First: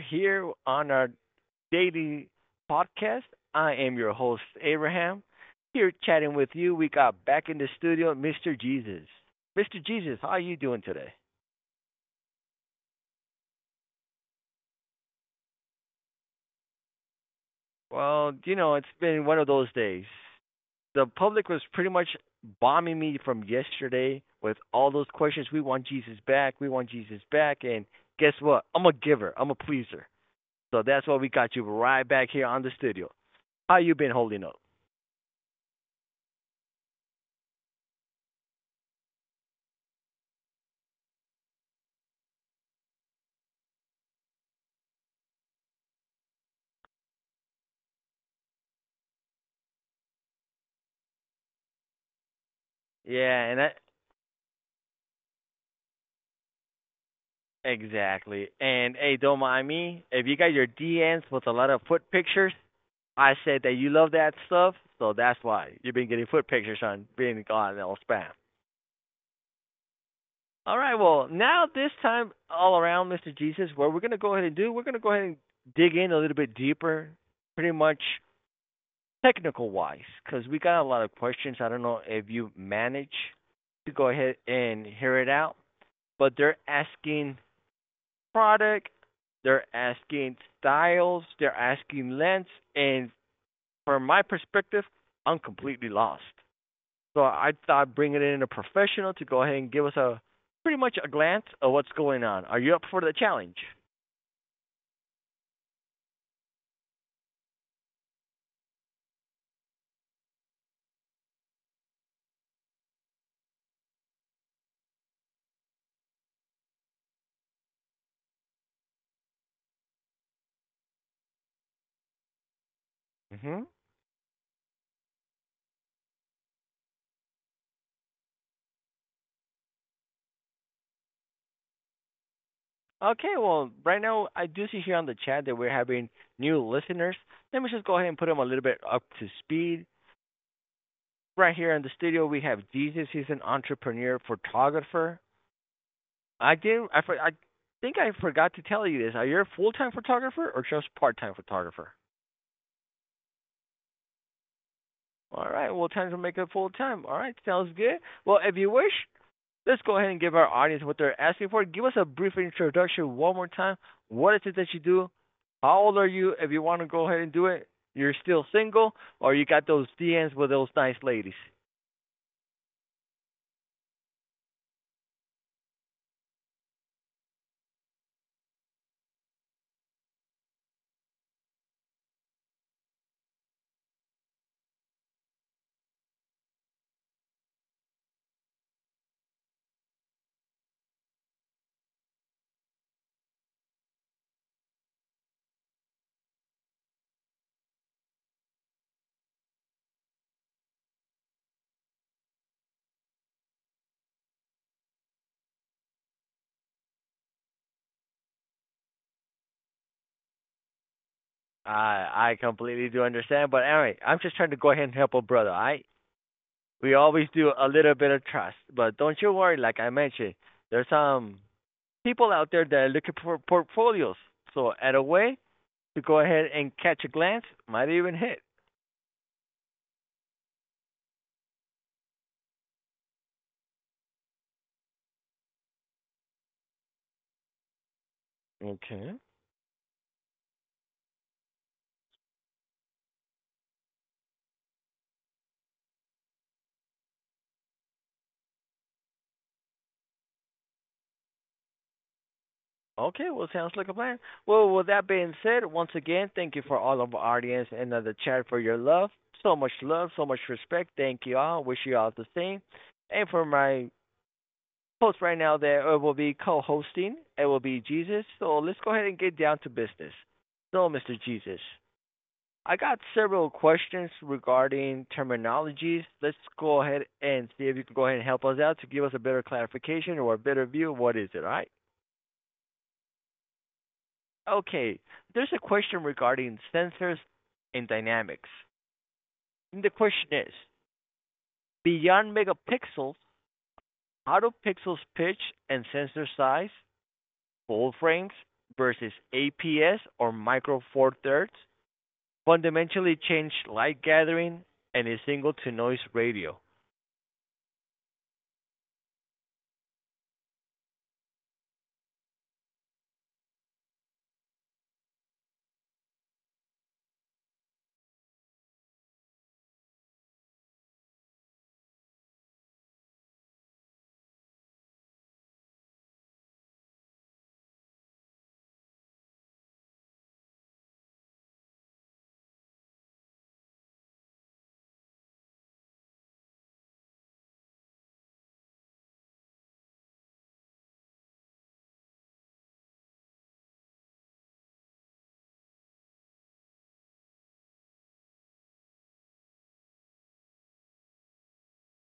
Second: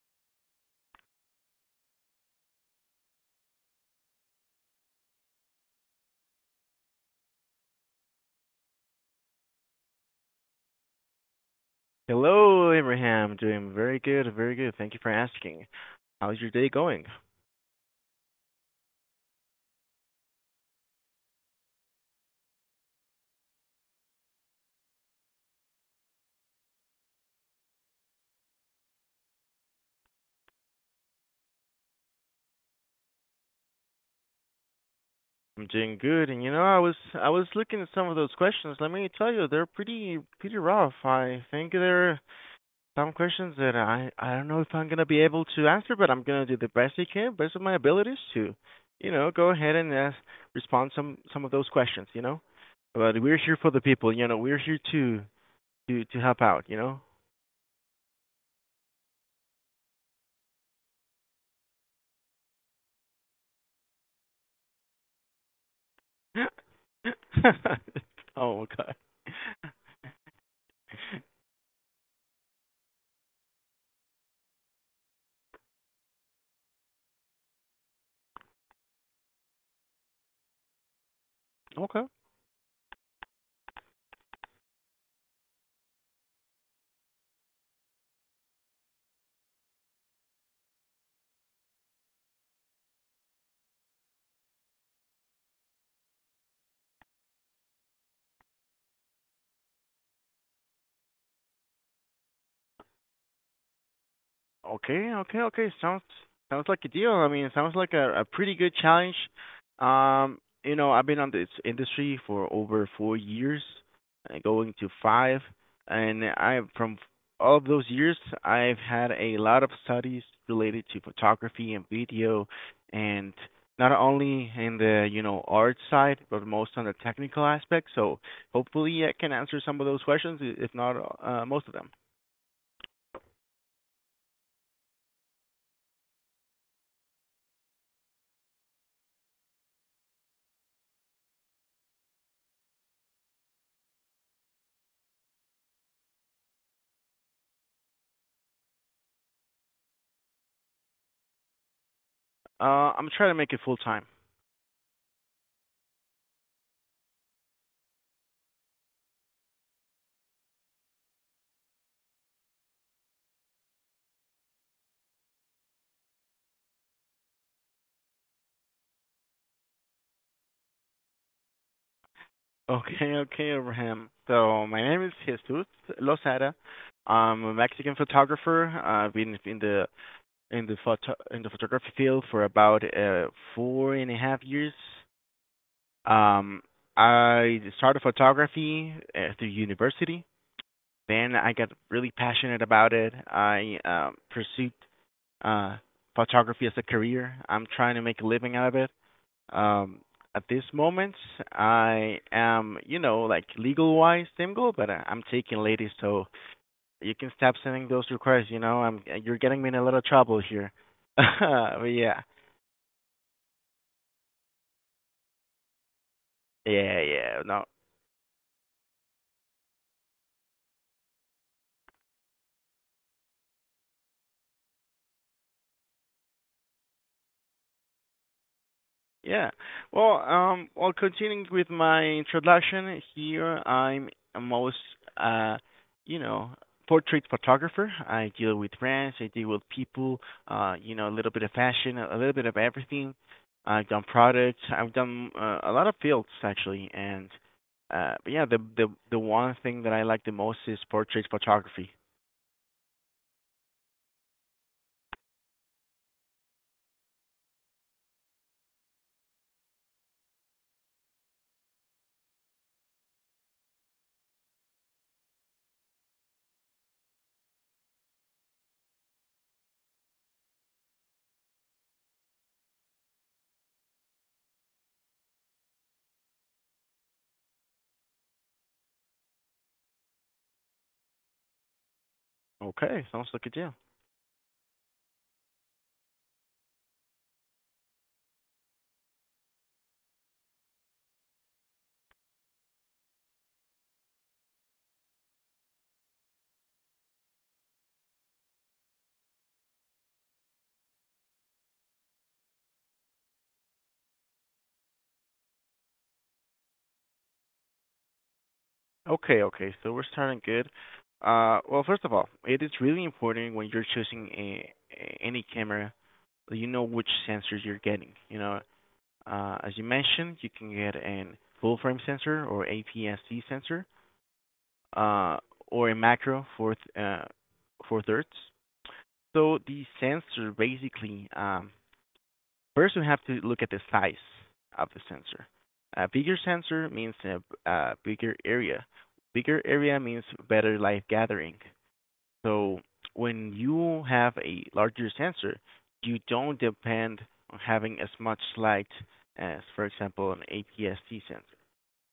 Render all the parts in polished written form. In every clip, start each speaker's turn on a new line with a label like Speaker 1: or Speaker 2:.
Speaker 1: here on our daily podcast. I am your host, Abraham. Here chatting with you, we got back in the studio, Mr. Jesus. Mr. Jesus, how are you doing today?
Speaker 2: Hello, Abraham. Doing very good, very good. Thank you for asking. How's your day going?
Speaker 1: Well, you know, it's been one of those days. The public was pretty much bombing me from yesterday with all those questions. We want Jesus back. We want Jesus back. And guess what? I'm a giver. I'm a pleaser. So that's why we got you right back here on the studio. How you been holding up?
Speaker 2: I'm doing good, and you know, I was looking at some of those questions. Let me tell you, they're pretty rough. I think there are some questions that I don't know if I'm gonna be able to answer, but I'm gonna do the best I can, best of my abilities to, you know, go ahead and respond some of those questions, you know. But we're
Speaker 1: Yeah,
Speaker 2: here
Speaker 1: and
Speaker 2: for
Speaker 1: that
Speaker 2: the people, you know. We're here to to help out, you know.
Speaker 1: exactly. And hey, don't mind me. If you got your DMs with a lot of foot pictures, I said that you love that stuff, so that's why you've been getting foot pictures on being on all spam.
Speaker 2: Oh, okay.
Speaker 1: All right, well now this time all around, Mr. Jesus, what we're gonna go ahead and do, we're gonna go ahead and dig in a little bit deeper, pretty much technical wise, because we got a lot of questions. I don't know
Speaker 2: Okay.
Speaker 1: if you manage to go ahead and hear it out, but they're asking product. They're asking styles. They're asking lengths. And from my perspective, I'm completely lost. So I thought bringing in a professional to go ahead and give us a pretty much a glance of what's going on. Are you up for the challenge?
Speaker 2: Okay. Sounds like a deal. I mean, it sounds like a pretty good challenge. You know, I've been on this industry for over 4 years, going to five, and I from all of those years, I've had a lot of studies related to photography and video, and
Speaker 1: hmm
Speaker 2: not only in the, you know, art side, but most on the technical aspect. So hopefully, I can answer some of those questions, if not most of them.
Speaker 1: Okay, well, right now I do see here on the chat that we're having new listeners. Let me just go ahead and put them a little bit up to speed. Right here in the studio, we have Jesus. He's an entrepreneur photographer. I think I forgot to tell you this. Are you a full time photographer or just part time photographer?
Speaker 2: I'm trying to make it full time.
Speaker 1: All right. Well, time to make it full time. All right. Sounds good. Well, if you wish, let's go ahead and give our audience what they're asking for. Give us a brief introduction one more time. What is it that you do? How old are you? If you want to go ahead and do it, you're still single, or you got those DMs with those nice ladies.
Speaker 2: Okay, okay, Abraham. So my name is Jesus Lozada. I'm a Mexican photographer. I've been in the photography field for about 4.5 years. Um, I started photography through university. Then I got really passionate about it. I pursued uh, photography as a career. I'm trying to make a living out of it. Um, at this moment, I am, you know, like legal wise single, but I'm taking ladies, so you can stop sending those requests. You know, I'm you're getting me in a lot of trouble here. But
Speaker 1: I
Speaker 2: yeah,
Speaker 1: I completely do understand, but all right, I'm just trying to go ahead and help a brother. All right, we
Speaker 2: yeah,
Speaker 1: always
Speaker 2: yeah.
Speaker 1: do
Speaker 2: No,
Speaker 1: a little bit of trust. But don't you worry, like I mentioned, there's some people out there that are looking for portfolios. So at a way to go ahead and catch a glance, might even hit.
Speaker 2: yeah. Well, well, continuing with my introduction here, I'm a most, uh, you know, portrait photographer. I deal with brands,
Speaker 1: Okay.
Speaker 2: I deal with people, you know, a little bit of fashion, a little bit of everything. I've done products, I've done a lot of fields actually, and but yeah, the one thing that I like the most is portrait photography.
Speaker 1: Okay, well, sounds like a plan. Well, with that being said, once again, thank you for all of our audience and the chat for your love. So much love, so much respect. Thank you all. Wish you all the same. And for my host right now that will be co-hosting. It will be Jesus. So let's go ahead and get down to business. So, Mr. Jesus, I got several questions regarding terminologies. Let's go ahead and see if you can go ahead and help us out to give us a better clarification or a better view of what is it, all right?
Speaker 2: Okay, sounds like a deal.
Speaker 1: Okay, there's a question regarding sensors and dynamics. And the question is, beyond megapixels, how do pixels pitch and sensor size full frames versus APS or Micro Four Thirds fundamentally changed light gathering and a single to noise ratio.
Speaker 2: Okay, okay. So we're starting good. Well, first of all, it is really important when you're choosing any camera that you know which sensors you're getting. You know, as you mentioned, you can get an full frame sensor or APS-C sensor, uh, or a macro for for thirds. So the sensor basically first, we have to look at the size of the sensor. A bigger sensor means a bigger area. Bigger area means better light gathering. So when you have a larger sensor, you don't depend on having as much light as, for example, an APS-C sensor.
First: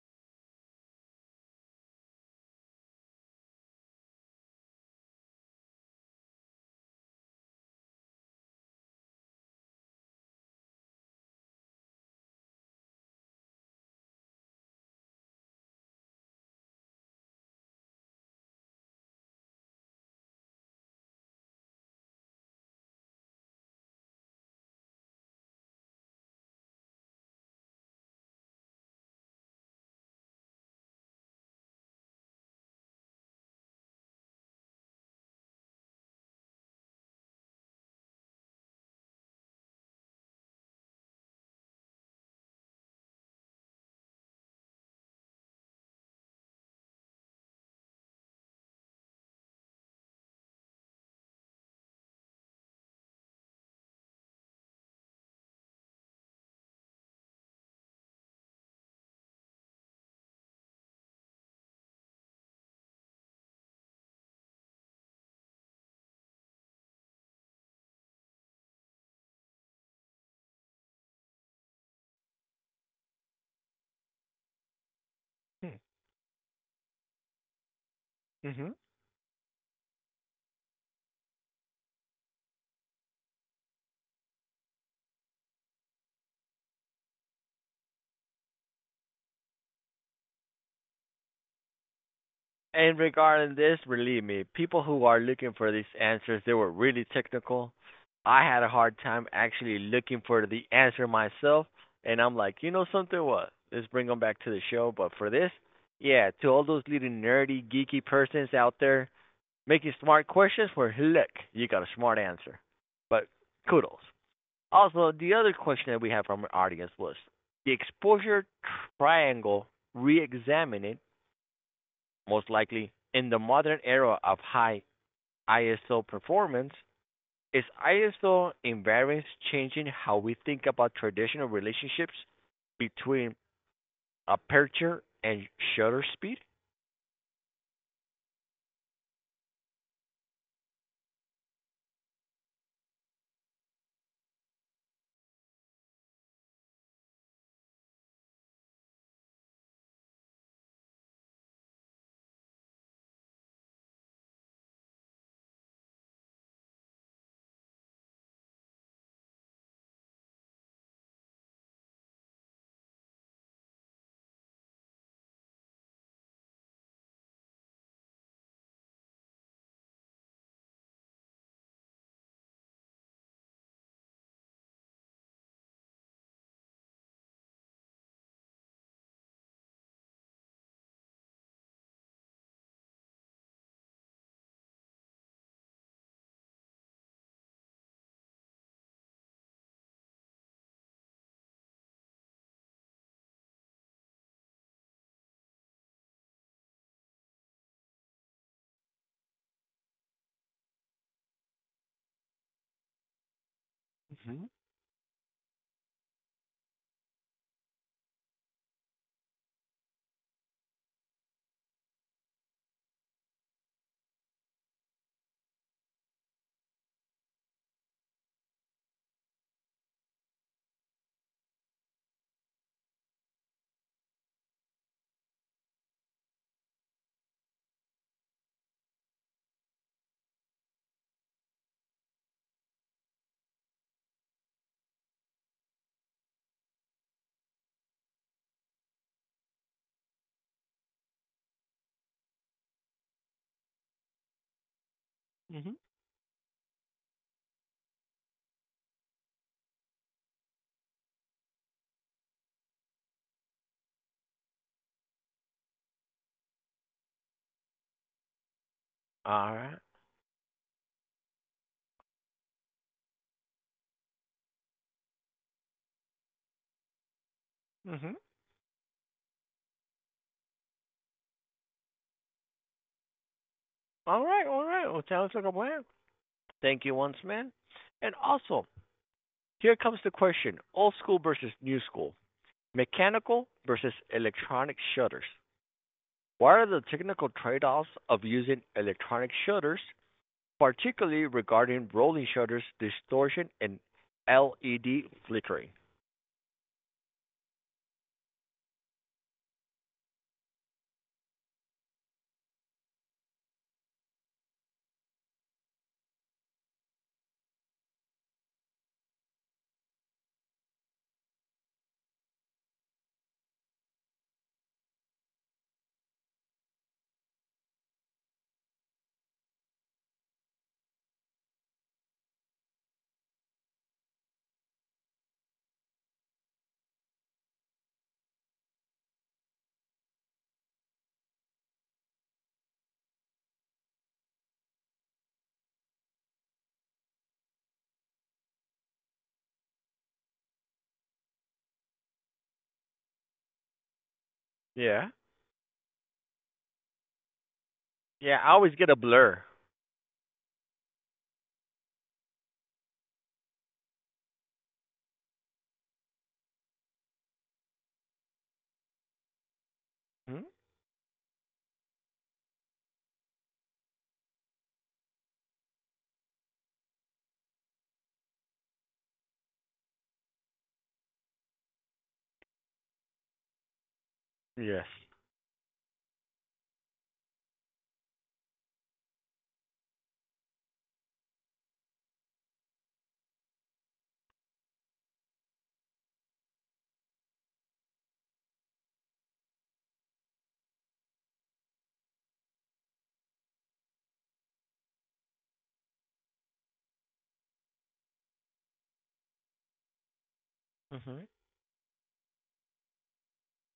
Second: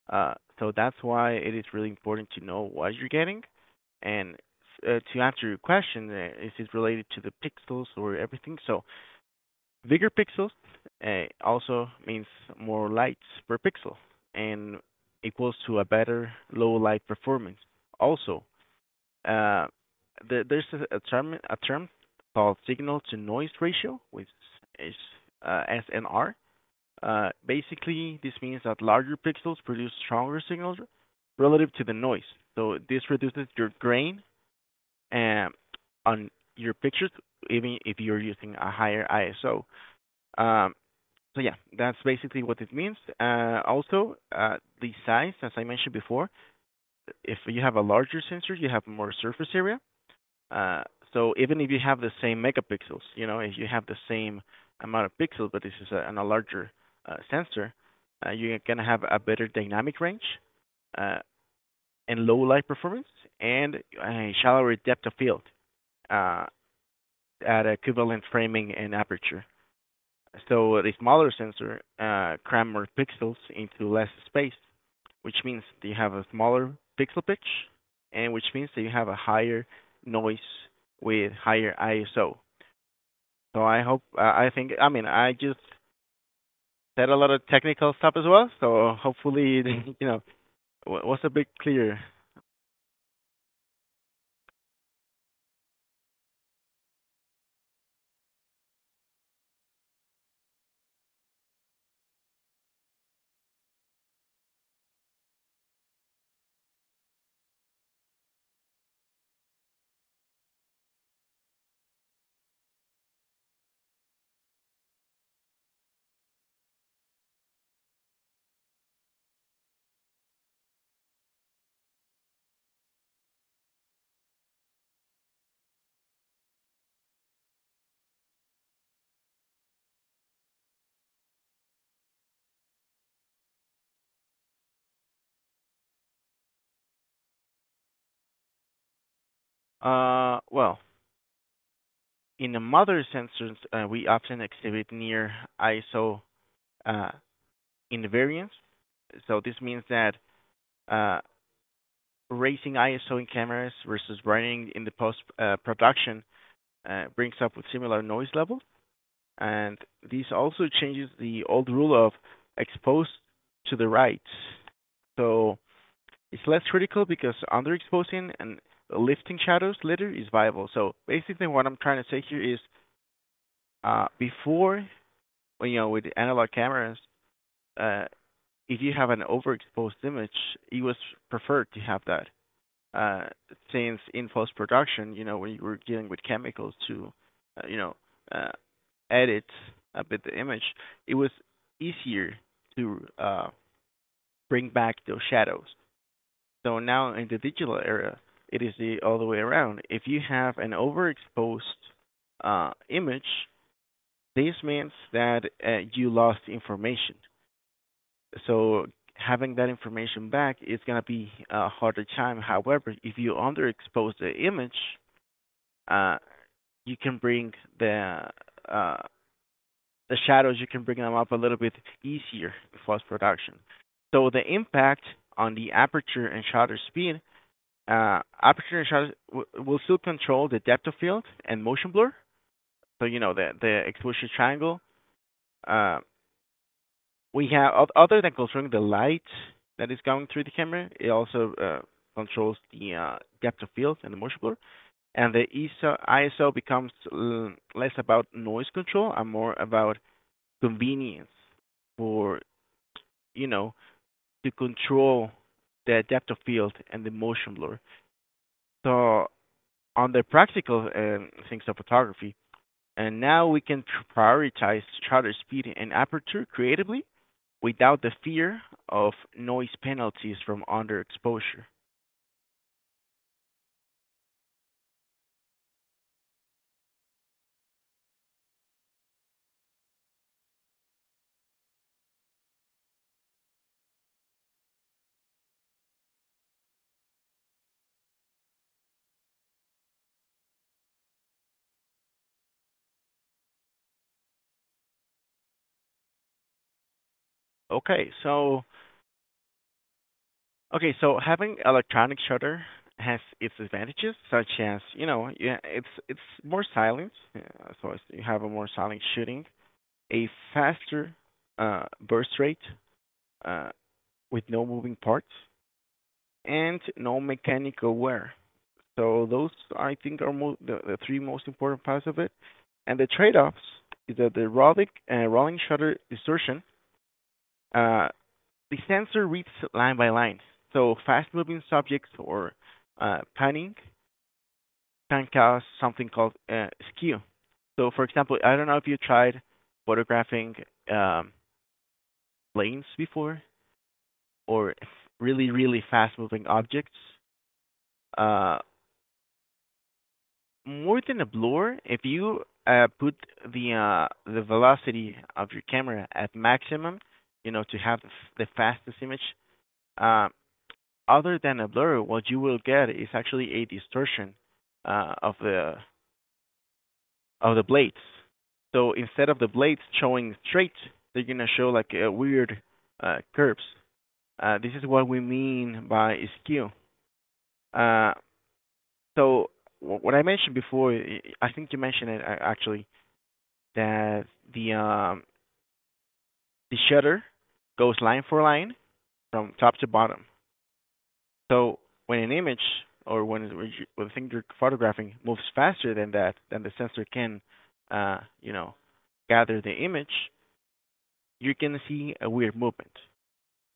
Speaker 2: So that's why it is really important to know what you're getting. And to answer your question, is it related to the pixels or everything? So bigger pixels also means more lights per pixel and equals to a better low light performance. Also, uh, there's a term called signal to noise ratio, which is uh, SNR. Basically, this means that larger pixels produce stronger signals relative to the noise. So this reduces your grain um, on your pictures, even if you're using a higher ISO. Um, so yeah, that's basically what it means. Also, the size, as I mentioned before, if you have a larger sensor, you have more surface area. Uh, so even if you have the same megapixels, you know, if you have the same amount of pixels, but this is on a larger sensor, you're gonna have a better dynamic range uh, and low light performance and a shallower depth of field uh, at equivalent framing and aperture. So the smaller sensor cram more pixels into less space, which means that you have a smaller pixel pitch, and which
Speaker 1: Mm-hmm.
Speaker 2: means that you have a higher noise with higher ISO. So I hope, I think, I mean, I just said a lot of technical stuff as well. So hopefully, you know, was a bit clear.
Speaker 1: And regarding this, believe me, people who are looking for these answers, they were really technical. I had a hard time actually looking for the answer myself, and I'm like, you know something? What? Let's bring them back to the show. But for this, yeah, to all those little nerdy, geeky persons out there, making smart questions where look, you got a smart answer. But kudos. Also, the other question that we had from our audience was the exposure triangle re-examined, most likely in the modern era of high ISO performance, is ISO invariance changing how we think about traditional relationships between aperture and shutter speed?
Speaker 2: Well, in the mother sensors, we often exhibit near ISO uh, invariance. So this means that uh, raising ISO in cameras versus running in the post production brings up with similar noise level. And this also changes the old rule of exposed to the right. So it's less critical because underexposing and lifting shadows later is viable. So basically what I'm trying to say here is, before, you know, with analog cameras, uh, if you have an overexposed image, it was preferred to have that. uh, since in post-production, you know, when you were dealing with chemicals to, uh, you know, uh, edit a bit the image, it was easier to bring back those shadows. So now in the digital era, it is the other way around. If you have an overexposed image,
Speaker 1: Mm-hmm.
Speaker 2: this means that you lost information. So having that information back is going to be a harder time. However, if you underexpose the image, uh, you can bring the uh, the shadows, you can bring them up a little bit easier in post-production. So the impact on the aperture and shutter speed, aperture and shutter will still control the depth of field and motion blur. So you know the exposure triangle. Uh, we have, other than controlling the light that is going through the camera, it also controls the depth of field and the motion blur. And the
Speaker 1: Mm-hmm.
Speaker 2: ISO becomes less about noise control and more about convenience for, you know, to control the depth of field and the motion blur. So
Speaker 1: All right.
Speaker 2: on the practical things of photography, and now we can prioritize shutter speed and aperture creatively without
Speaker 1: Mm-hmm.
Speaker 2: the fear of noise penalties from underexposure.
Speaker 1: All right. All right. Well, sounds like a plan. Thank you once, man. And also, here comes the question: old school versus new school, mechanical versus electronic shutters. What are the technical trade-offs of using electronic shutters, particularly regarding rolling shutters, distortion, and LED flickering?
Speaker 2: Okay, so okay, so having electronic shutter has its advantages, such as, you know, yeah, it's more silent, so it's, you have a more silent shooting, a faster burst rate uh, with no moving parts, and no mechanical wear. So those I think are the three most important parts of it. And the trade-offs is that the rolling shutter distortion uh, the sensor reads line by line. So fast-moving subjects or panning can cause something called skew. So, for example, I don't know if you tried photographing um, planes before or
Speaker 1: Yeah.
Speaker 2: really, really fast-moving objects.
Speaker 1: Yeah, I
Speaker 2: Uh,
Speaker 1: always get a blur.
Speaker 2: More than a blur, if you put the velocity of your camera at maximum, you know, to have the fastest image, uh,
Speaker 1: Hmm?
Speaker 2: other than a blur, what you will get is actually a distortion uh, of the of the blades. So instead of the blades showing straight, they're gonna show like weird curves. This is
Speaker 1: Yes.
Speaker 2: what we mean by skew. Uh, so what I mentioned before, I think you mentioned it actually, that the um, the shutter goes line for line from top to bottom. So when an image, or when the thing you're photographing moves faster than that, then the sensor can, you know, gather the image,
Speaker 1: Mhm.
Speaker 2: you're gonna see a weird movement.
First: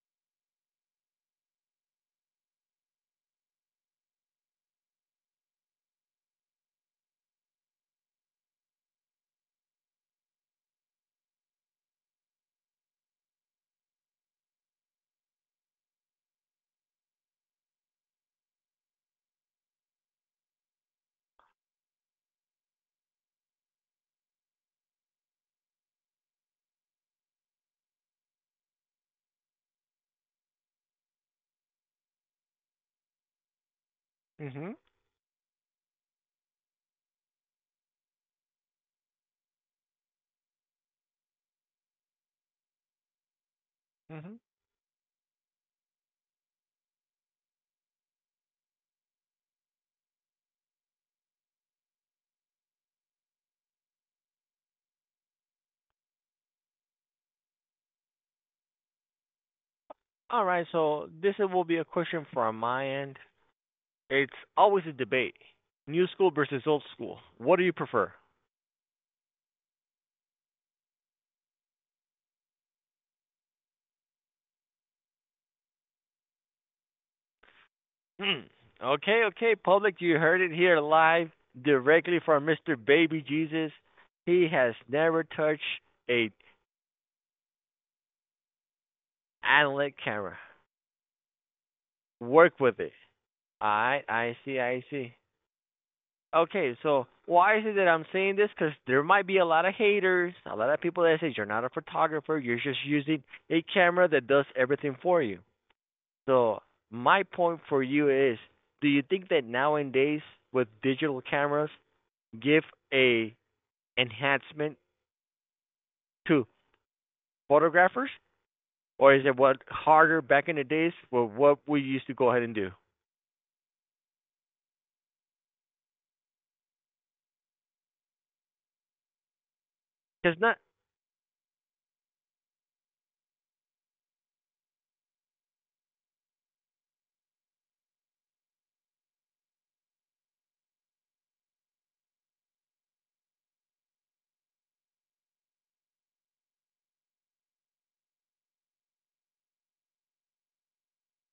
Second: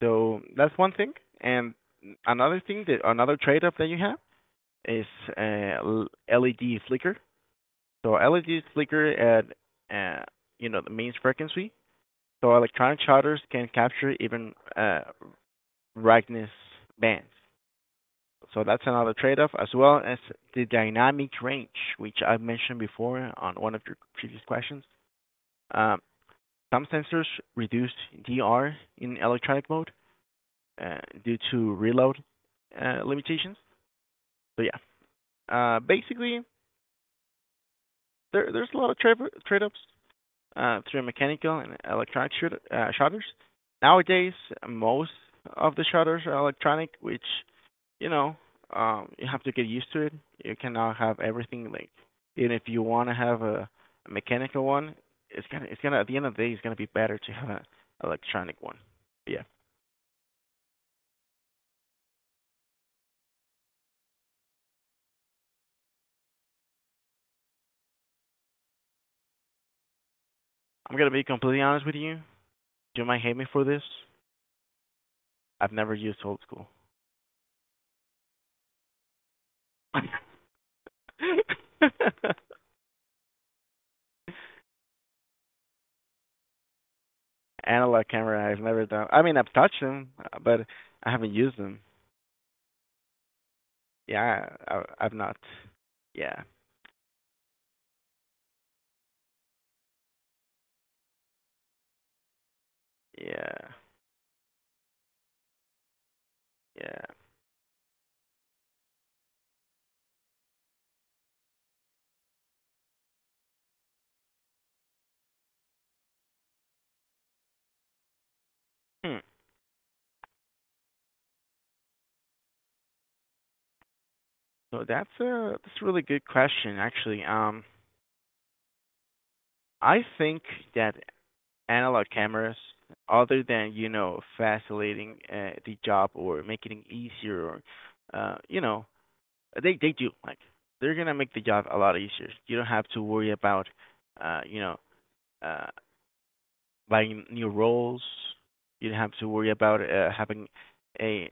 Speaker 2: So that's one thing. And another thing, that another trade-off that you have is uh, LED flicker. So LED flicker at uh, you know the mains frequency. So electronic shutters can capture even brightness bands. So that's another trade-off, as well as the dynamic range, which I mentioned before on one of your previous questions. Um, Some sensors reduce DR in electronic mode due to reload limitations. So
Speaker 1: Mhm.
Speaker 2: yeah, basically, there's a lot of trade-offs through mechanical and electronic shoot shutters. Nowadays,
Speaker 1: Mhm.
Speaker 2: most of the shutters are electronic, which, you know, you have to get used to it. You cannot have everything linked. Even if you want to have a mechanical one, at the end of the day, it's gonna be better to have an electronic one. But yeah,
Speaker 1: All right, so this will be a question from my end. It's always a debate. New school versus old school. What do you prefer?
Speaker 2: I'm gonna be completely honest with you. You might hate me for this. I've never used old school.
Speaker 1: Hmm. Okay, okay, public, you heard it here live directly from Mr. Baby Jesus. He has never touched a
Speaker 2: Analog camera, I've never done. I mean, I've touched
Speaker 1: analog
Speaker 2: them,
Speaker 1: camera.
Speaker 2: but I haven't used them.
Speaker 1: Work with it. I
Speaker 2: Yeah,
Speaker 1: see, I
Speaker 2: have
Speaker 1: see.
Speaker 2: not. Yeah,
Speaker 1: Okay, so why is it that I'm saying this? Because there might be a lot of haters, a lot of people that say you're not a photographer, you're just using a
Speaker 2: yeah,
Speaker 1: camera that does everything for you. So
Speaker 2: yeah.
Speaker 1: my point for you is, do you think that nowadays with digital cameras give a enhancement to photographers, or
Speaker 2: Hmm.
Speaker 1: is it what harder back in the days for what we used to go ahead and do?
Speaker 2: So that's a really good question, actually. I
Speaker 1: Because
Speaker 2: think
Speaker 1: not.
Speaker 2: that analog cameras, other than, you know, facilitating the job or making it easier, or you know, they do like they're gonna make the job a lot easier. You don't have to worry about you know uh, buying new roles. You don't have to worry about having a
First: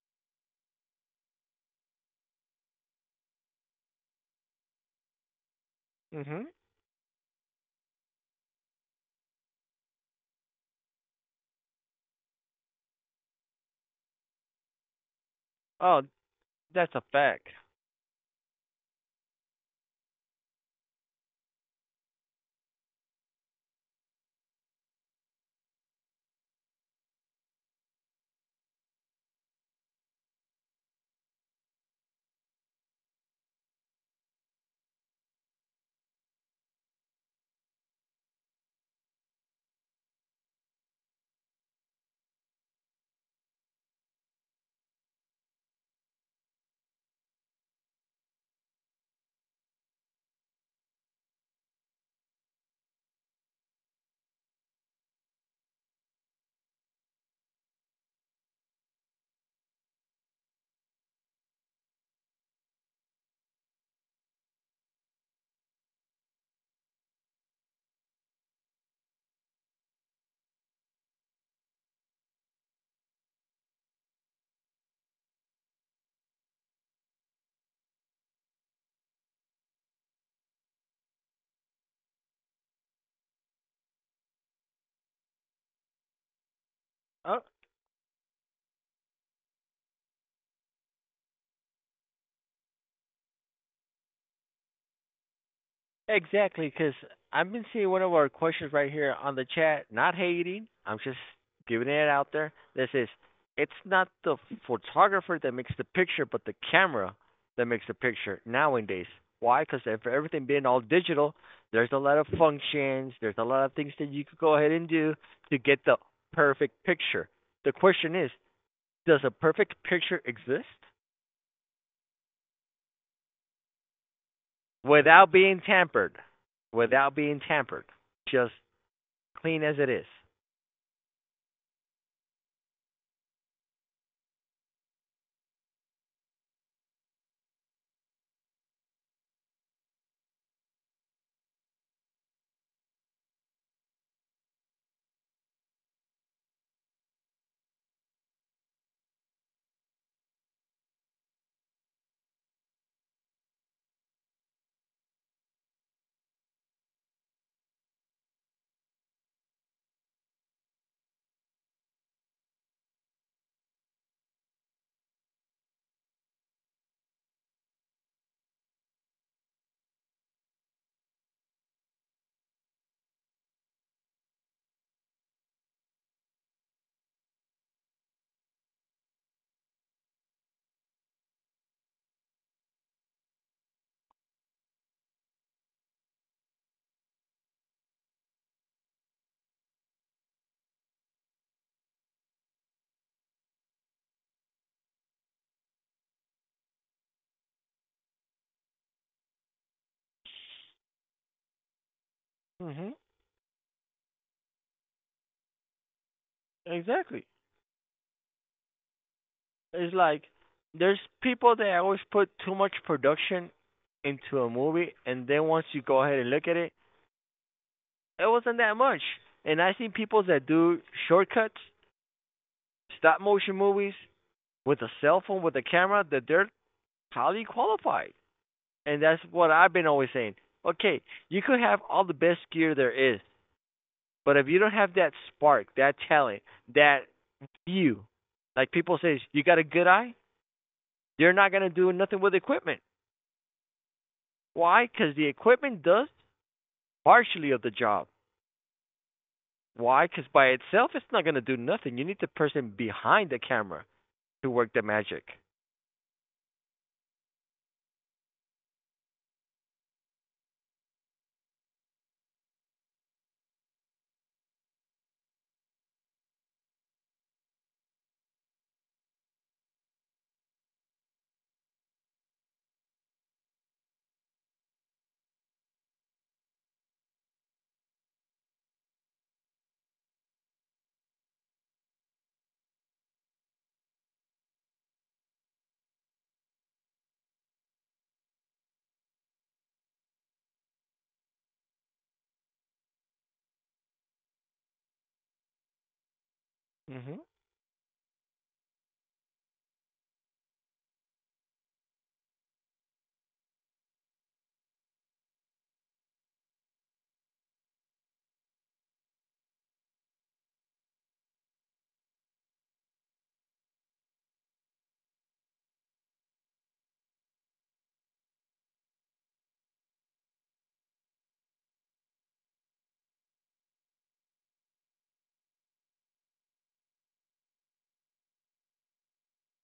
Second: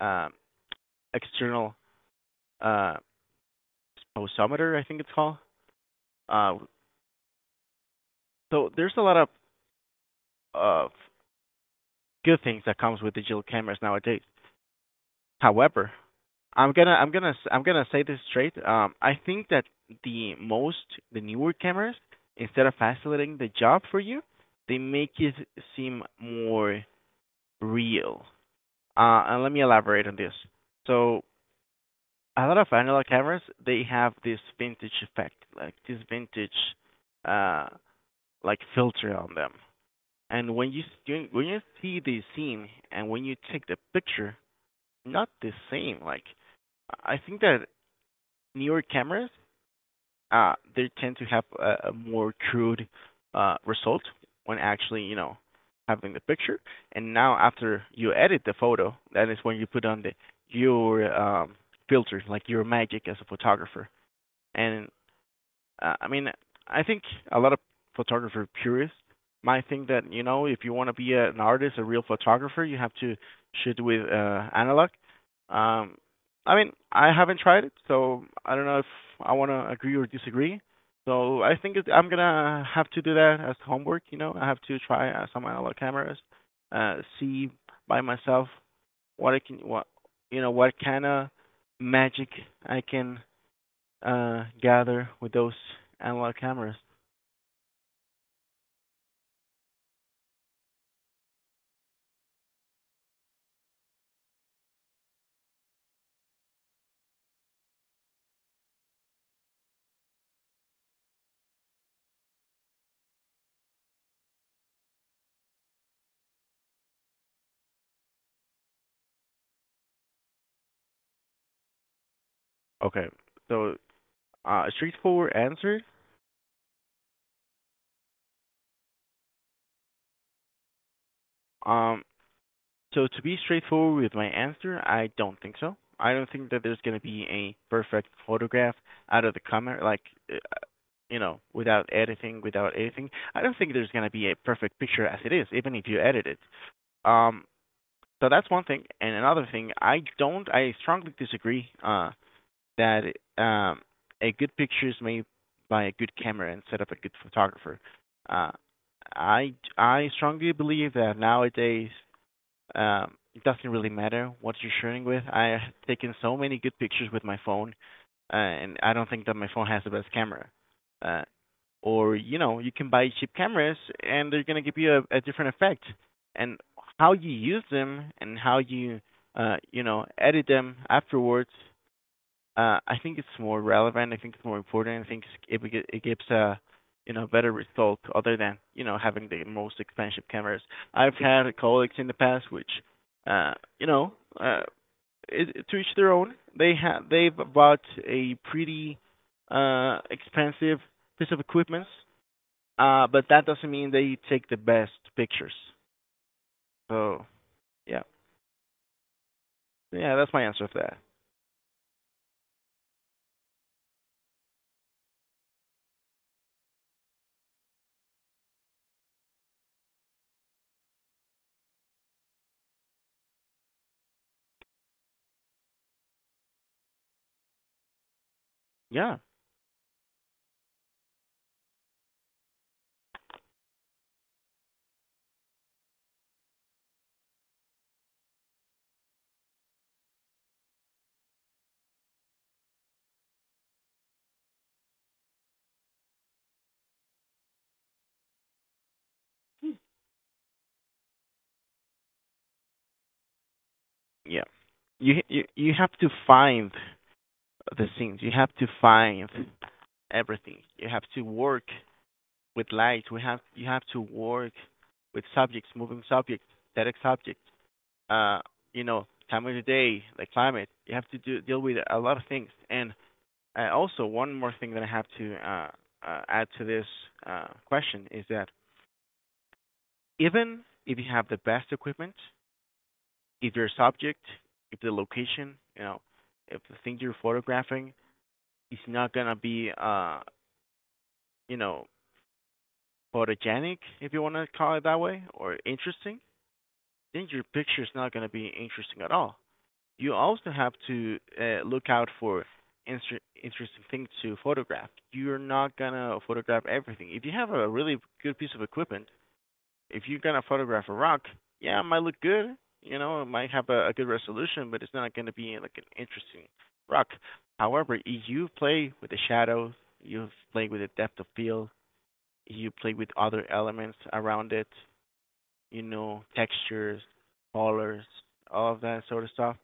Speaker 2: um, external uh, pulsometer, I think it's called.
Speaker 1: Mhm.
Speaker 2: Uh, so there's a lot of good things that comes with digital cameras nowadays. However,
Speaker 1: Oh,
Speaker 2: I'm gonna
Speaker 1: that's a
Speaker 2: I'm gonna
Speaker 1: fact.
Speaker 2: to i I'm gonna say this straight. I think that the most the newer cameras, instead of facilitating the job for you, they make it seem more real. And let me elaborate on this. So a lot of analog cameras they have this vintage effect, like this vintage, uh, like filter on them. And when you see the scene and when you take the picture, not the same. Like I think that newer cameras, they tend to have a more crude result when actually you know having the picture. And now after you edit the photo, that is when you put on the your filter, like your magic as a photographer. And uh, I mean, I think a lot of photographer purists might think that you know if you want to be an artist, a real photographer, you have to shoot with analog. Um, I mean, I haven't tried it, so I don't know if I want to agree or disagree. So I'm gonna have to do that as homework. You know, I have to try some analog cameras,
Speaker 1: Uh,
Speaker 2: see by myself what you know, what kind of magic I can gather with those analog
Speaker 1: Exactly,
Speaker 2: cameras?
Speaker 1: because I've been seeing one of our questions right here on the chat. Not hating, I'm just giving it out there. This is, it's not the photographer that makes the picture, but the camera that makes the picture nowadays. Why? Because for everything being all digital, there's a lot of functions, there's a lot of things that you could go ahead and do to get the perfect picture. The question is, does a perfect picture exist
Speaker 2: Okay, so a
Speaker 1: without
Speaker 2: straightforward
Speaker 1: being
Speaker 2: answer.
Speaker 1: tampered? Without being tampered, just clean as it is.
Speaker 2: Um, so to be straightforward with my answer, I don't think so. I don't think that there's going to be a perfect photograph out of the camera, like uh, you know, without editing, without anything. I don't think there's going to be a perfect picture as it is, even if you edit it. Um, so that's one thing, and another thing, I don't, I strongly disagree that um, a good picture is made by a good camera instead of a good photographer. Uh, I strongly believe that nowadays it doesn't really matter what you're shooting with. I've taken so many good pictures with my phone, and I don't think that my phone has the best camera. Uh, or you know, you can buy cheap cameras, and they're gonna give you a different effect. And how you use them and how you you know edit them afterwards I think it's more relevant. I think it's more important. I think it it, gives a you know better result other than you know having the most expensive cameras. I've had colleagues in the past which uh, you know uh, to each their own. They've bought a pretty expensive piece of equipment,
Speaker 1: Mhm.
Speaker 2: but that doesn't mean they take the best pictures. So
Speaker 1: Exactly.
Speaker 2: yeah,
Speaker 1: It's
Speaker 2: yeah,
Speaker 1: like
Speaker 2: that's my answer for that.
Speaker 1: there's people that always put too much production into a movie, and then once you go ahead and look at it, it wasn't that much. And I see people that do shortcuts, stop motion movies with a cell phone, with a camera, that they're highly qualified. And
Speaker 2: Yeah,
Speaker 1: that's what I've been always saying. Okay, you could have all the best gear there is, but if you don't have that spark, that talent, that view, like people say, you got a good eye? They're not going to do nothing with equipment. Why? Because the equipment does partially of the job. Why? Because by itself, it's not going to do nothing. You need the person behind the camera
Speaker 2: yeah.
Speaker 1: to work the
Speaker 2: You
Speaker 1: magic.
Speaker 2: you you have to find the things. You have to find everything. You have to work with light. We have you have to work with subjects, moving subjects, static subjects. Uh, you know, time of the day, the climate. You have to deal with a lot of things. And also, one more thing that I have to add to this question is that even if you have the best equipment, if your subject, if the location, you know, if the thing you're photographing is not gonna be, you know, photogenic, if you want to call it that way, or interesting,
Speaker 1: Mm-hmm.
Speaker 2: then your picture is not going to be interesting at all. You also have to look out for interesting things to photograph. You're not going to photograph everything. If you have a really good piece of equipment, if you're going to photograph a rock, yeah, it might look good. You know, it might have a good resolution, but it's not going to be like an interesting rock. However, if you play with the shadows, you play with the depth of field, you play with other elements around it, you know, textures, colors, all of that sort of stuff,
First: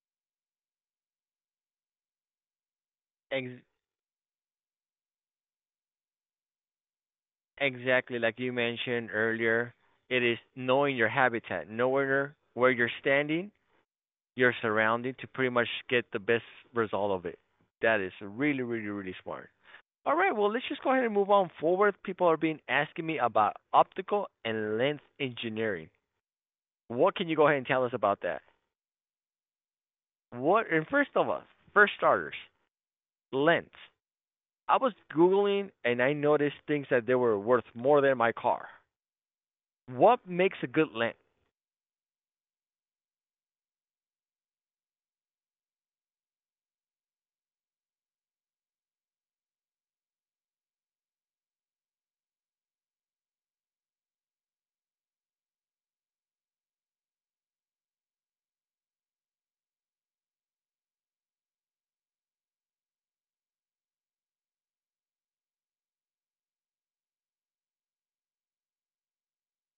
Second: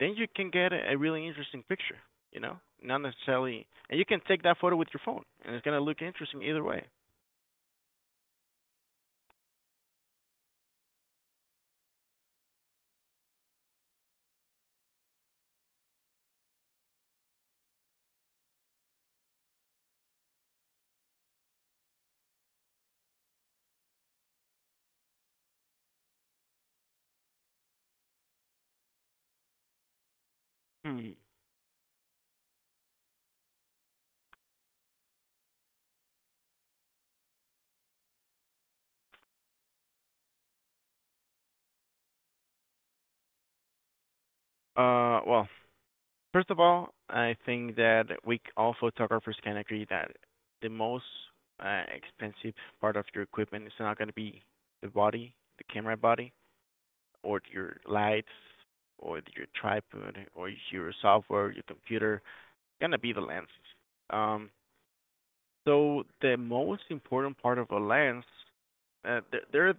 Speaker 2: then you can get a really interesting picture, you know? Not
Speaker 1: Ex-
Speaker 2: necessarily, and you can take that photo with your phone, and it's going to look interesting either way.
Speaker 1: exactly like you mentioned earlier, it is knowing your habitat, knowing where you're standing, your surrounding to pretty much get the best result of it. That is really, really, really smart. All right, well, let's just go ahead and move on forward. People are being asking me about optical and lens engineering. What can you go ahead and tell us about that? What and first
Speaker 2: Hmm.
Speaker 1: of all, first starters, lens. I was googling and I noticed things that they were worth more than my car. What makes a good lens?
Speaker 2: Well, first of all, I think that we all photographers can agree that the most expensive part of your equipment is not going to be the body, the camera body, or your lights, or your tripod, or your software, your computer, gonna be the lenses. Um, so the most important part of a lens, there are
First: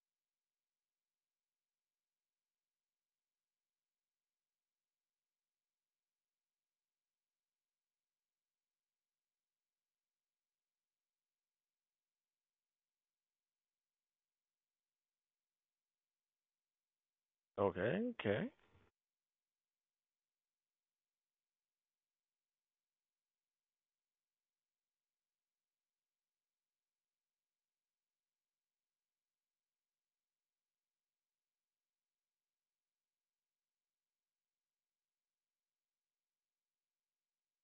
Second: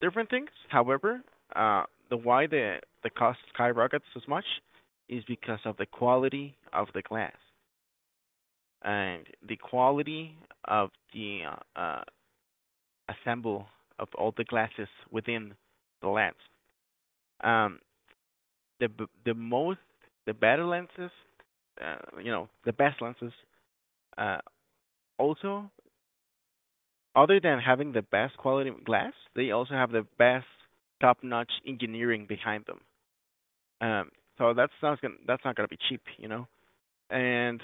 Speaker 2: different things. However, uh, the why the cost skyrockets as much is because of the quality of the glass and the quality of the uh, uh, assemble of all the glasses within the lens. Um,
Speaker 1: Okay, okay.
Speaker 2: the the most the better lenses, the best lenses uh, also other than having the best quality glass, they also have the best top-notch engineering behind them. Um, so that's not gonna be cheap, you know. And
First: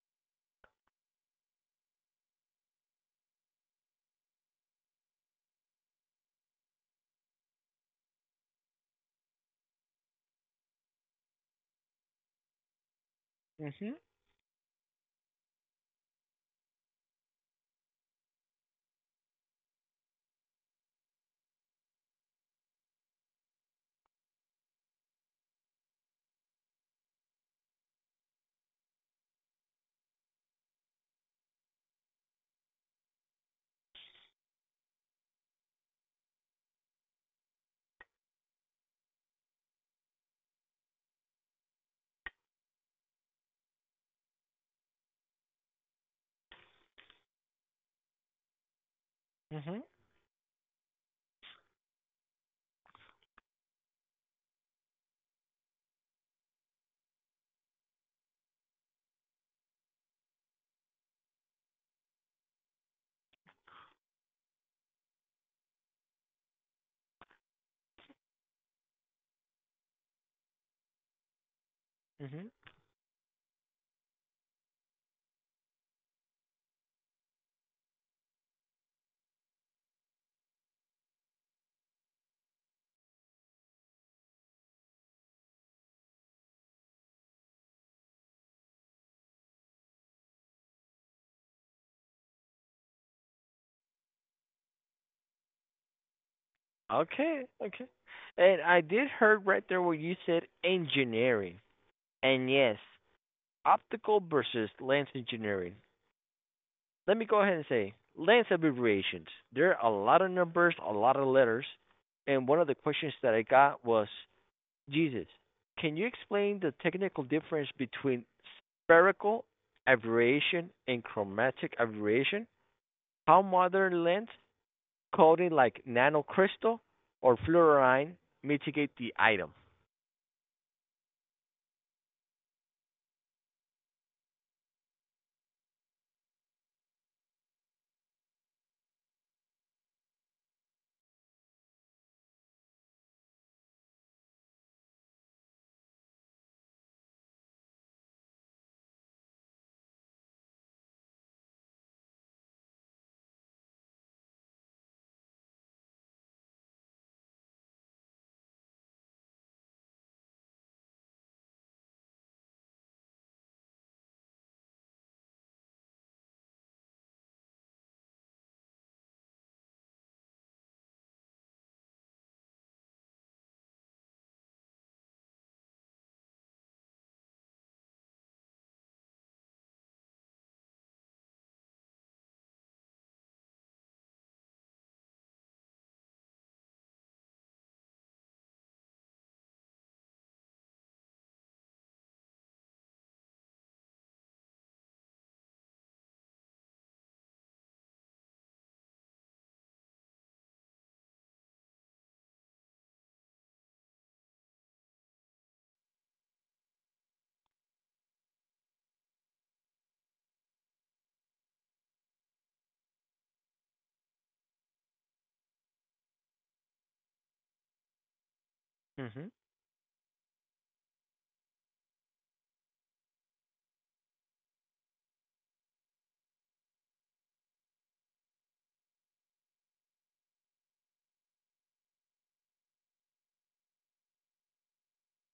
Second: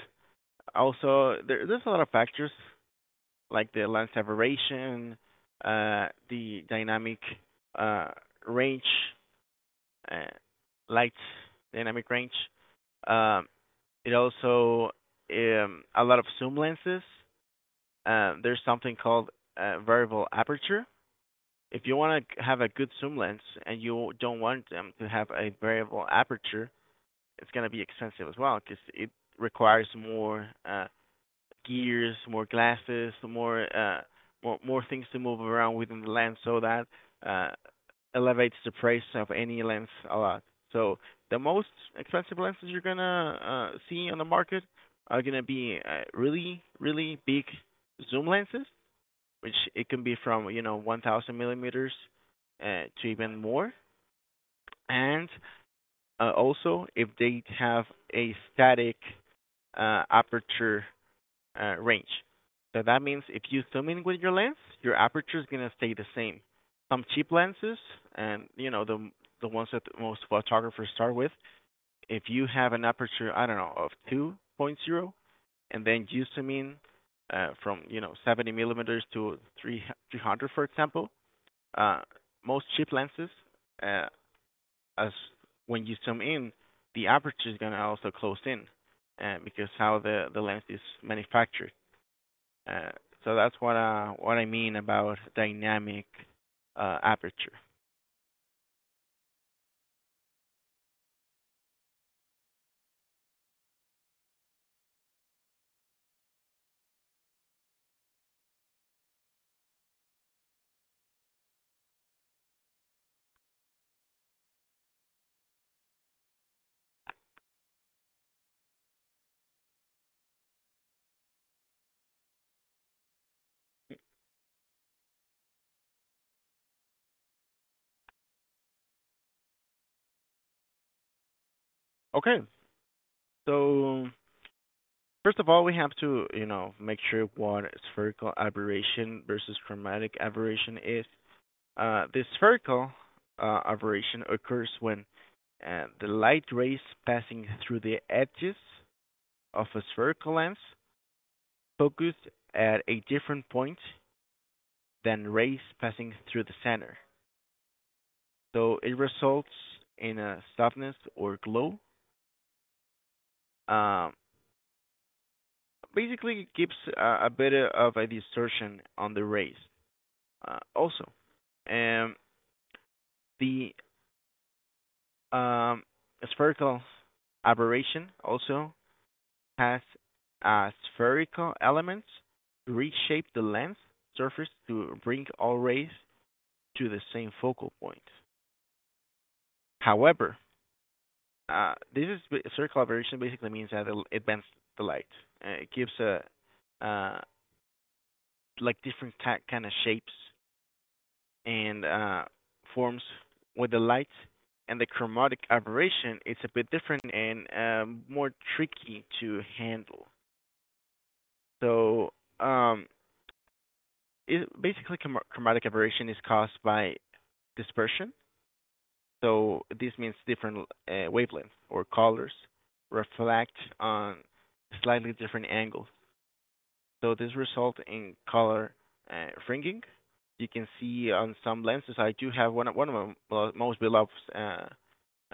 Speaker 2: also there's a lot of factors like the lens separation, the dynamic uh, range, uh, light dynamic range. Um,
Speaker 1: Mhm.
Speaker 2: it also a lot of zoom lenses. There's something called variable aperture. If you want to have a good zoom lens and you don't want them to have a variable aperture, it's going to be expensive as well because it requires more gears, more glasses, more things to move around within the lens, so that uh, elevates the price of any lens a lot. So the most expensive lenses you're gonna see on the market are gonna be really really big zoom lenses which
Speaker 1: Mhm.
Speaker 2: it can be from you know 1,000 millimeters to even more. And also, if they have a static aperture range, so that means if you zoom in with your lens, your aperture is gonna stay the same. Some cheap lenses, and you know the ones that most photographers start with, if you
Speaker 1: Mhm.
Speaker 2: have an aperture, I don't know, of 2.0, and then you zoom in from you know 70 millimeters to 300, for example, uh, most cheap lenses, uh, as when you zoom in, the aperture is gonna also close in, because how the lens is manufactured. Uh, so that's what I mean about dynamic
Speaker 1: Okay,
Speaker 2: aperture.
Speaker 1: okay. And I did heard right there where you said engineering. And yes, optical versus lens engineering. Let me go ahead and say Lance abbreviations. There are a lot of numbers, a lot of letters, and one of the questions that I got was Jesus. Can you explain the technical difference between spherical aberration and chromatic aberration? How modern lens coating like nanocrystal or fluorine mitigate the item?
Speaker 2: Okay, so first of all, we have to you know make sure what spherical aberration versus chromatic aberration is. The spherical aberration occurs when the light rays passing through the edges of a spherical lens focused at a different point than rays passing through the center. So it results in a softness or glow. Um, Basically, it gives a bit of a distortion on the rays. Also, um, the um, spherical aberration also has spherical elements to reshape the lens surface to bring all rays to the same focal point. However, this is circle aberration basically means that it bends the light. It gives a uh, like different kind of shapes and forms with the light. And the chromatic aberration it's a bit different and more tricky to handle. So um, basically, chromatic aberration is caused by dispersion.
Speaker 1: Mhm.
Speaker 2: So this means different wavelengths or colors reflect on slightly different angles. So this results in color fringing. You can see on some lenses, I do have one of my well, most beloved uh,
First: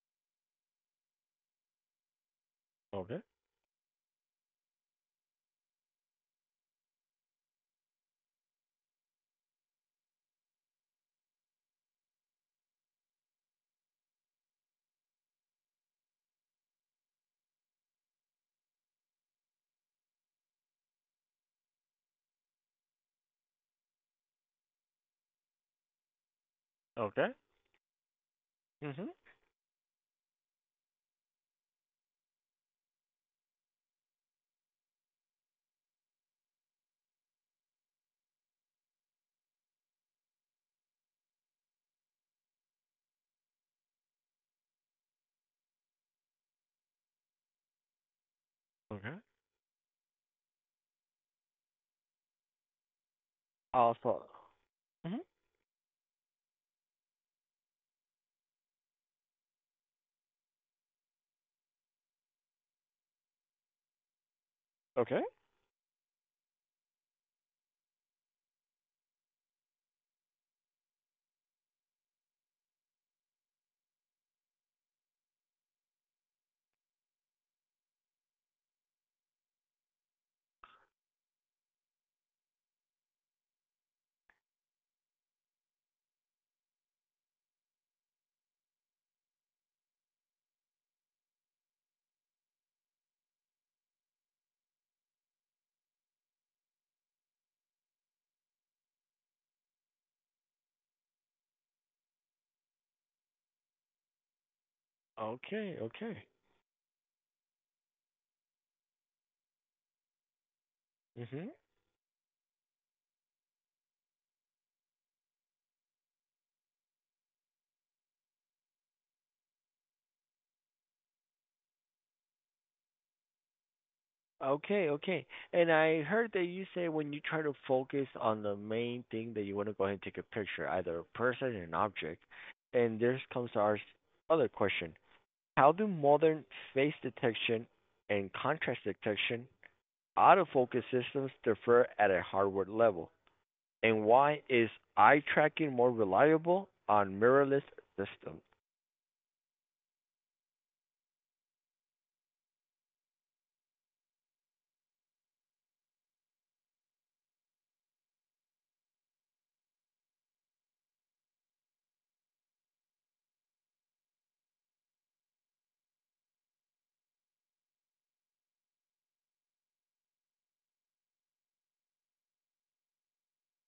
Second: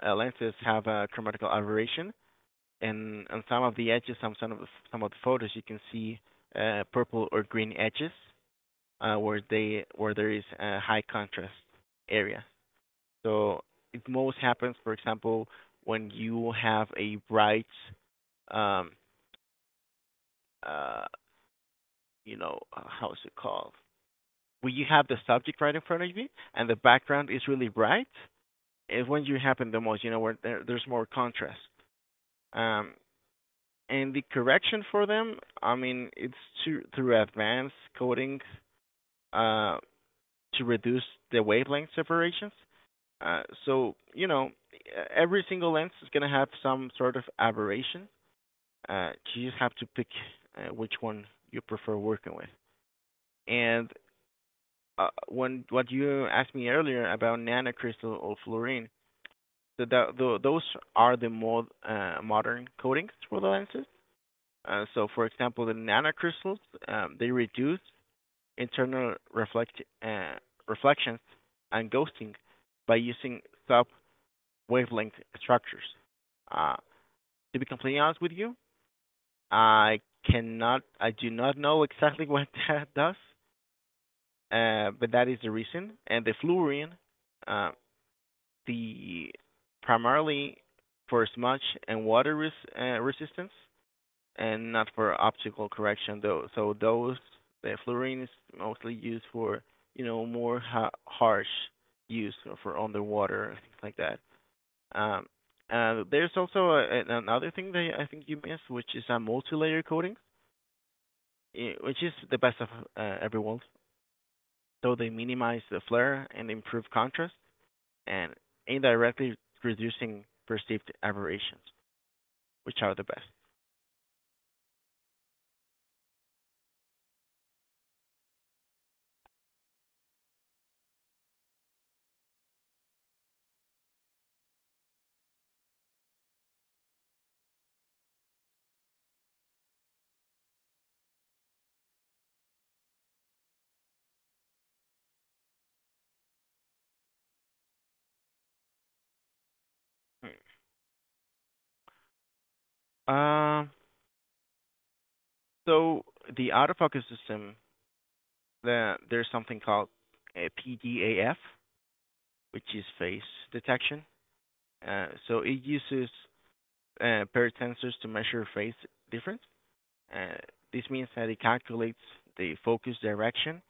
Speaker 2: uh, lenses have a chromatical aberration,
Speaker 1: Okay.
Speaker 2: and on some of the edges, some of the photos, you can see purple or green edges where there is a high contrast area. So it most happens, for example, when you have a bright, um, uh, you know, how's it called? When you have the subject right in front of you and the background
Speaker 1: Okay.
Speaker 2: is really bright, is
Speaker 1: Mhm.
Speaker 2: when you happen the most, you know, where there's more contrast. Um, and the correction for them, I mean, it's to, through advanced coding uh, to reduce the wavelength separations. So, you know, every single lens is going to have some sort of aberration.
Speaker 1: Okay.
Speaker 2: You just have to pick which one you prefer working with. And
Speaker 1: Also. Mhm.
Speaker 2: when what you asked me earlier about nanocrystal or fluorine, so that, those are the more modern coatings for the lenses. So,
Speaker 1: Okay.
Speaker 2: for example, the nanocrystals they reduce internal reflections and ghosting by using sub wavelength structures. Uh, to be completely honest with you, I I do not know exactly what that does, but that is the reason. And the fluorine, uh, the primarily for smudge and water resistance, and not for optical correction though. So those the fluorine is mostly used for more harsh use for underwater and things like that. Um,
Speaker 1: Okay. Okay.
Speaker 2: there's also another thing that I think you missed, which is a multi-layer coating,
Speaker 1: Mhm.
Speaker 2: which is the best of every world, though they minimize the flare and improve contrast, and indirectly reducing perceived aberrations, which are the best.
Speaker 1: Okay, okay. And I heard that you say when you try to focus on the main thing that you want to go ahead and take a picture, either a person or an object. And there comes our other question. How do modern face detection and contrast detection autofocus systems differ at a hardware level? And why is eye tracking more reliable on mirrorless systems?
Speaker 2: Hmm. So the autofocus system, there's something called PDAF, which is phase detection. So it uses paired sensors to measure phase difference. Uh, this means that it calculates the focus direction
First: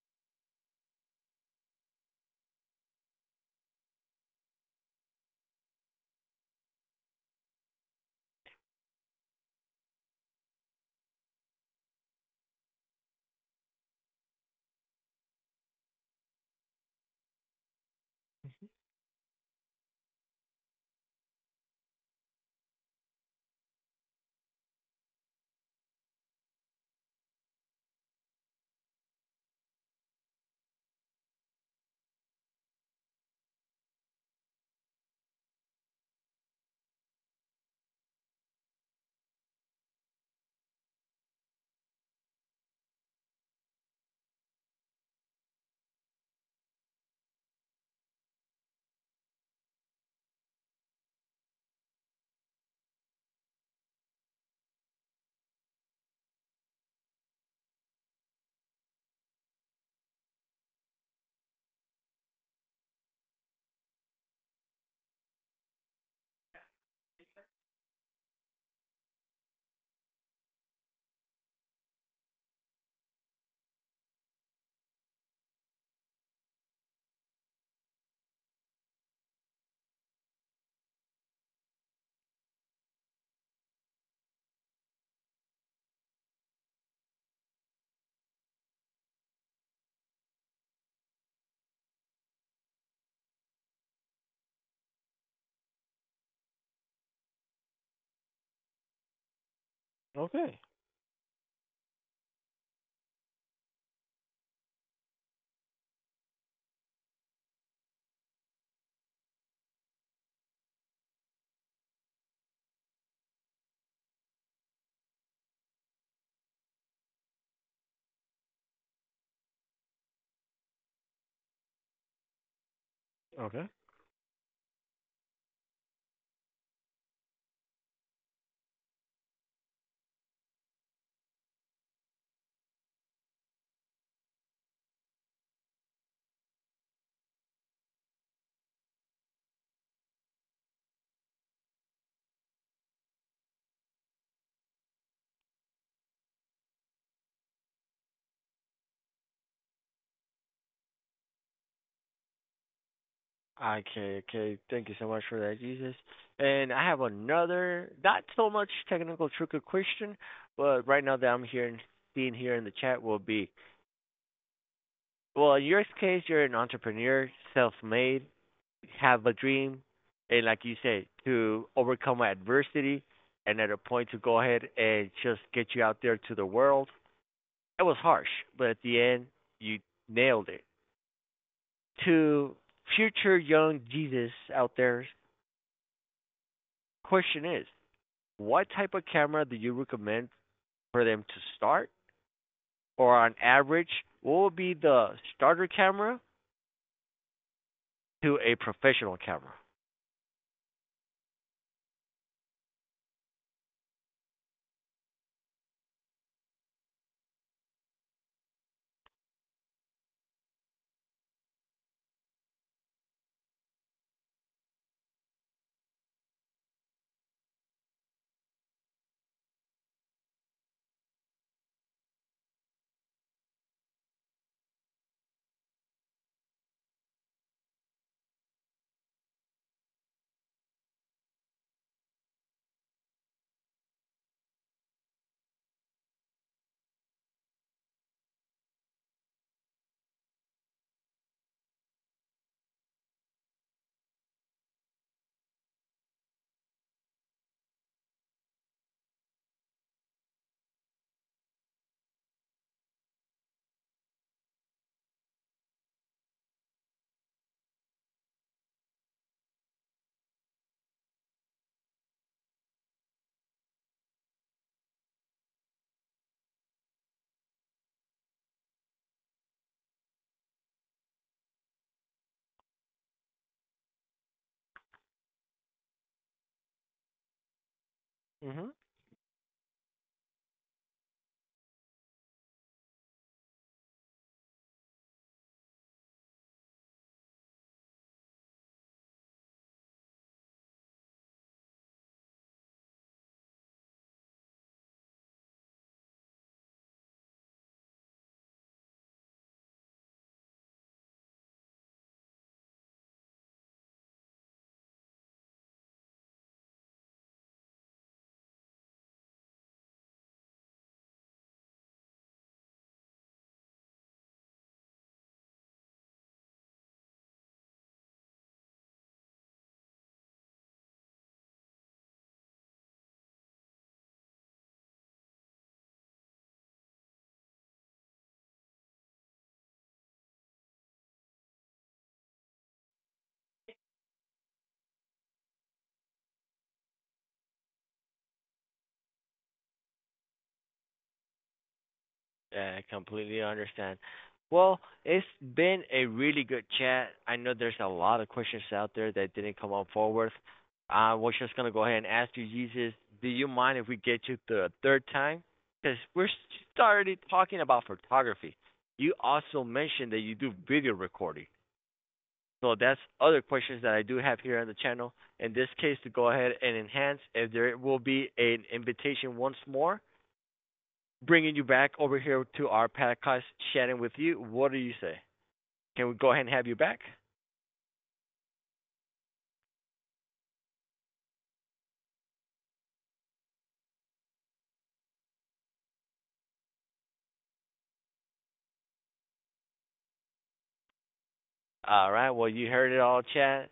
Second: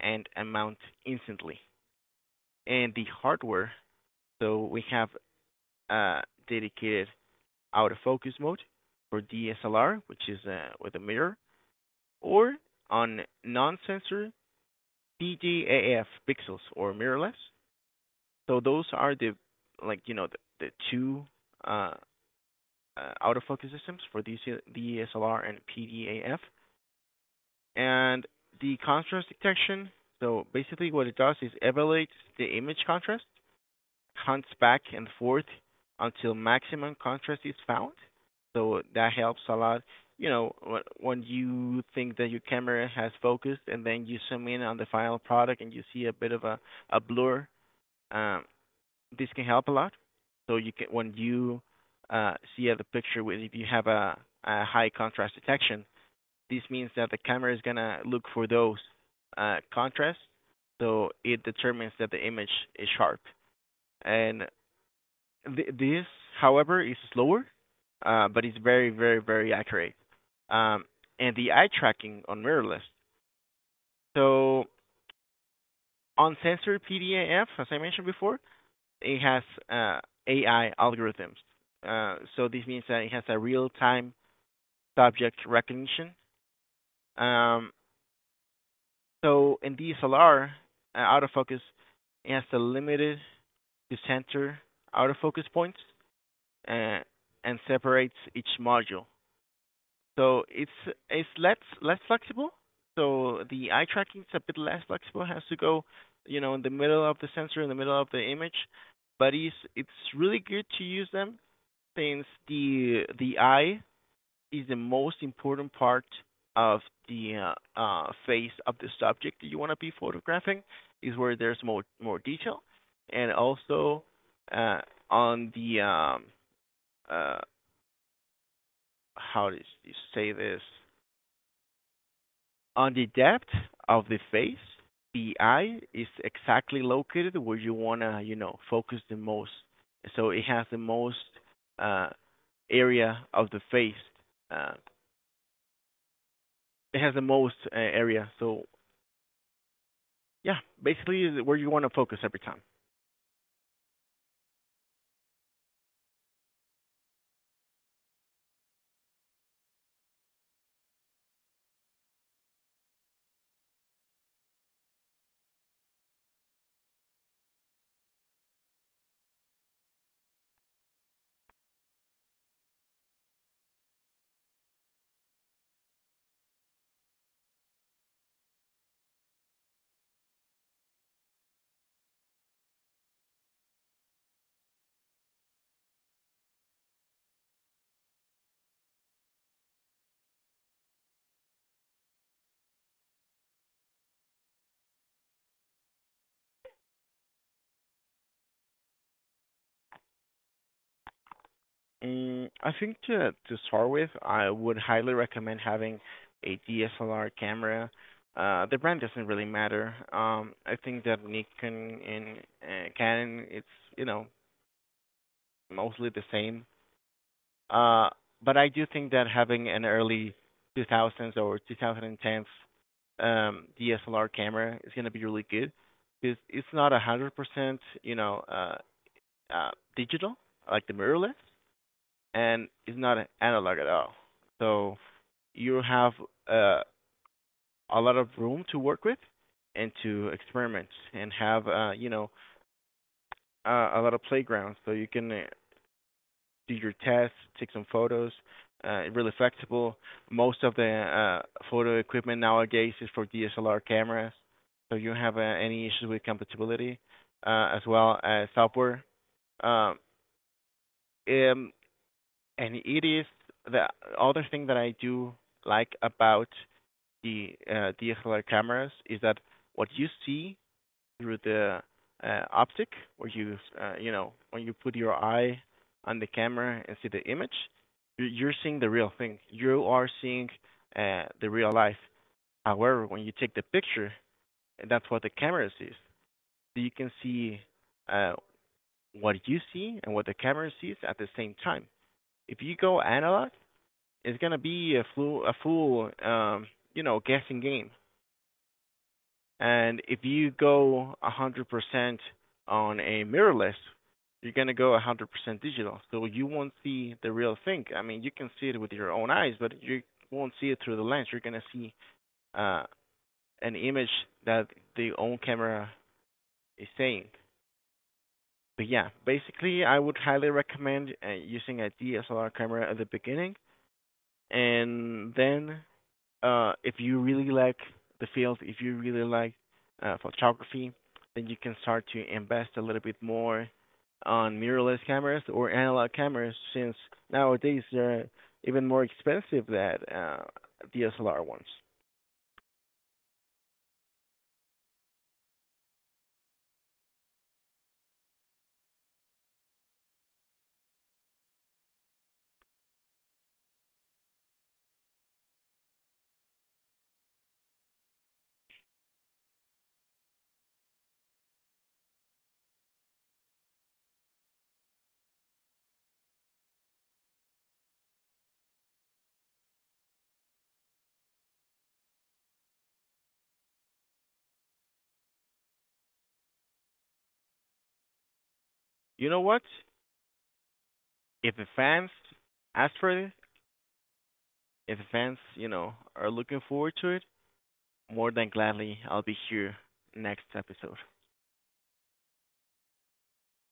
Speaker 2: and amount instantly. And the hardware. So we have a dedicated autofocus mode for DSLR, which is with a mirror, or on non-sensor PGAF pixels or mirrorless. So those are the the two uh, autofocus systems for DC, DSLR and PDAF, and the contrast detection. So basically, what it does is evaluates the image contrast, hunts back and forth until maximum contrast is found. So that helps a lot. You know, when, you think that your camera has focused and then you zoom in on the final product and you see a bit of a blur, um, this can help a lot. So you can when you see the picture with if you have a high contrast detection, this means that the camera is gonna look for those contrasts. So it determines that the image is sharp. And this, however, is slower, but it's very, very, very accurate. Um, and the eye tracking on mirrorless. So on sensor PDAF, as I mentioned before, it has uh, AI algorithms. So this means that it has a real-time subject recognition. Um, so in DSLR, autofocus it has a limited to center autofocus points, uh, and separates each module. So
Speaker 1: Okay.
Speaker 2: it's less flexible. So the eye tracking is a bit less flexible. Has to go, you know, in the middle of the sensor, in the middle of the image. But it's really good to use them since the eye is the most important part of the face of the subject that you want to be photographing. Is where there's more detail, and
Speaker 1: Okay.
Speaker 2: also uh, on the uh, how does you say this. On the depth of the face, the eye is exactly located where you wanna, you know, focus the most. So it has the most uh, area of the face. Uh, it has the most area. So yeah, basically is where you wanna focus every time.
Speaker 1: Okay, okay. Thank you so much for that, Jesus. And I have another, not so much technical trick or question, but right now that I'm here and seeing here in the chat will be, well, in your case, you're an entrepreneur, self-made, have a dream, and like you said, to overcome adversity, and at a point to go ahead and just get you out there to the world. It was harsh, but at the end, you nailed it. To future young Jesus out there, question is what type of camera do you recommend for them to start? Or on average, what would be the starter camera to a professional camera?
Speaker 2: Mm, I think to start with, I would highly recommend having a DSLR camera. The brand doesn't really matter. I think that Nikon and Canon, it's, you know, mostly the same. Uh, but I do think that having an early 2000s or 2010s DSLR camera is going to be really good because it's not 100%, you know, uh, digital like the mirrorless, and it's not analog at all. So you have uh, a lot of room to work with and to experiment and have, you know, a lot of playgrounds so you can do your tests, take some photos. Really flexible. Most of the uh, photo equipment nowadays is for DSLR cameras, so you don't have any issues with compatibility, as well as software. Um, um, and it is the other thing that I do like about the DSLR cameras is that what you see through the optic, where you you know when you put your eye on the camera and see the image, you- are
Speaker 1: Mm-hmm.
Speaker 2: seeing the real thing. You are seeing the real life. However, when you take the picture, that's what the camera sees. So you can see uh, what you see and what the camera sees at the same time. If you go analog, it's gonna be a flu a full you know guessing game. And if you go 100% on a mirrorless, you're going to go 100% digital. So you won't see the real thing. I mean, you can see it with your own eyes, but you won't see it through the lens. You're going to see uh, an image that the own camera is saying. But yeah, basically, I would highly recommend using a DSLR camera at the beginning, and then if you really like the field, if you really like photography, then you can start to invest a little bit more on mirrorless cameras or analog cameras, since nowadays they're even more expensive than DSLR ones.
Speaker 1: Yeah, I completely understand. Well, it's been a really good chat. I know there's a lot of questions out there that didn't come up forward. I was just gonna go ahead and ask you, Jesus, do you mind if we get you the third time? Because we're started talking about photography. You also mentioned that you do video recording. So that's other questions that I do have here on the channel. In this case, to go ahead and enhance, if there will be an invitation once more, bringing you back over here to our podcast, chatting with you. What do you say? Can we go ahead and have you back?
Speaker 2: You know what? If the fans ask for it, if the fans, you know, are looking forward to it, more than gladly I'll be here next episode.
Speaker 1: All right. Well, you heard it all, chat.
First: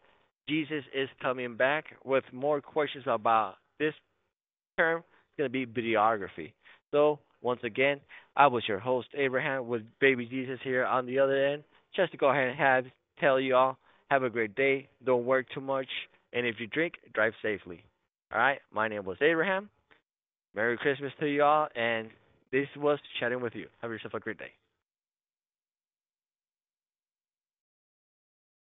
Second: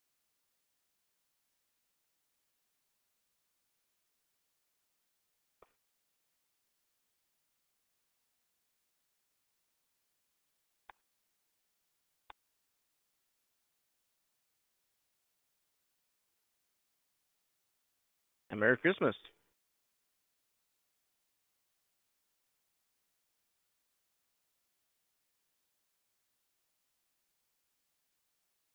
Speaker 1: Jesus is coming back with more questions about this term is going to be videography. So, once again, I was your host, Abraham, with Baby Jesus here on the other end. Just to go ahead and have, tell you all, have a great day. Don't work too much. And if you drink, drive safely. All
Speaker 2: And
Speaker 1: right,
Speaker 2: Merry
Speaker 1: my name
Speaker 2: Christmas!
Speaker 1: was Abraham. Merry Christmas to you all. And this was Chatting with You. Have yourself a great day.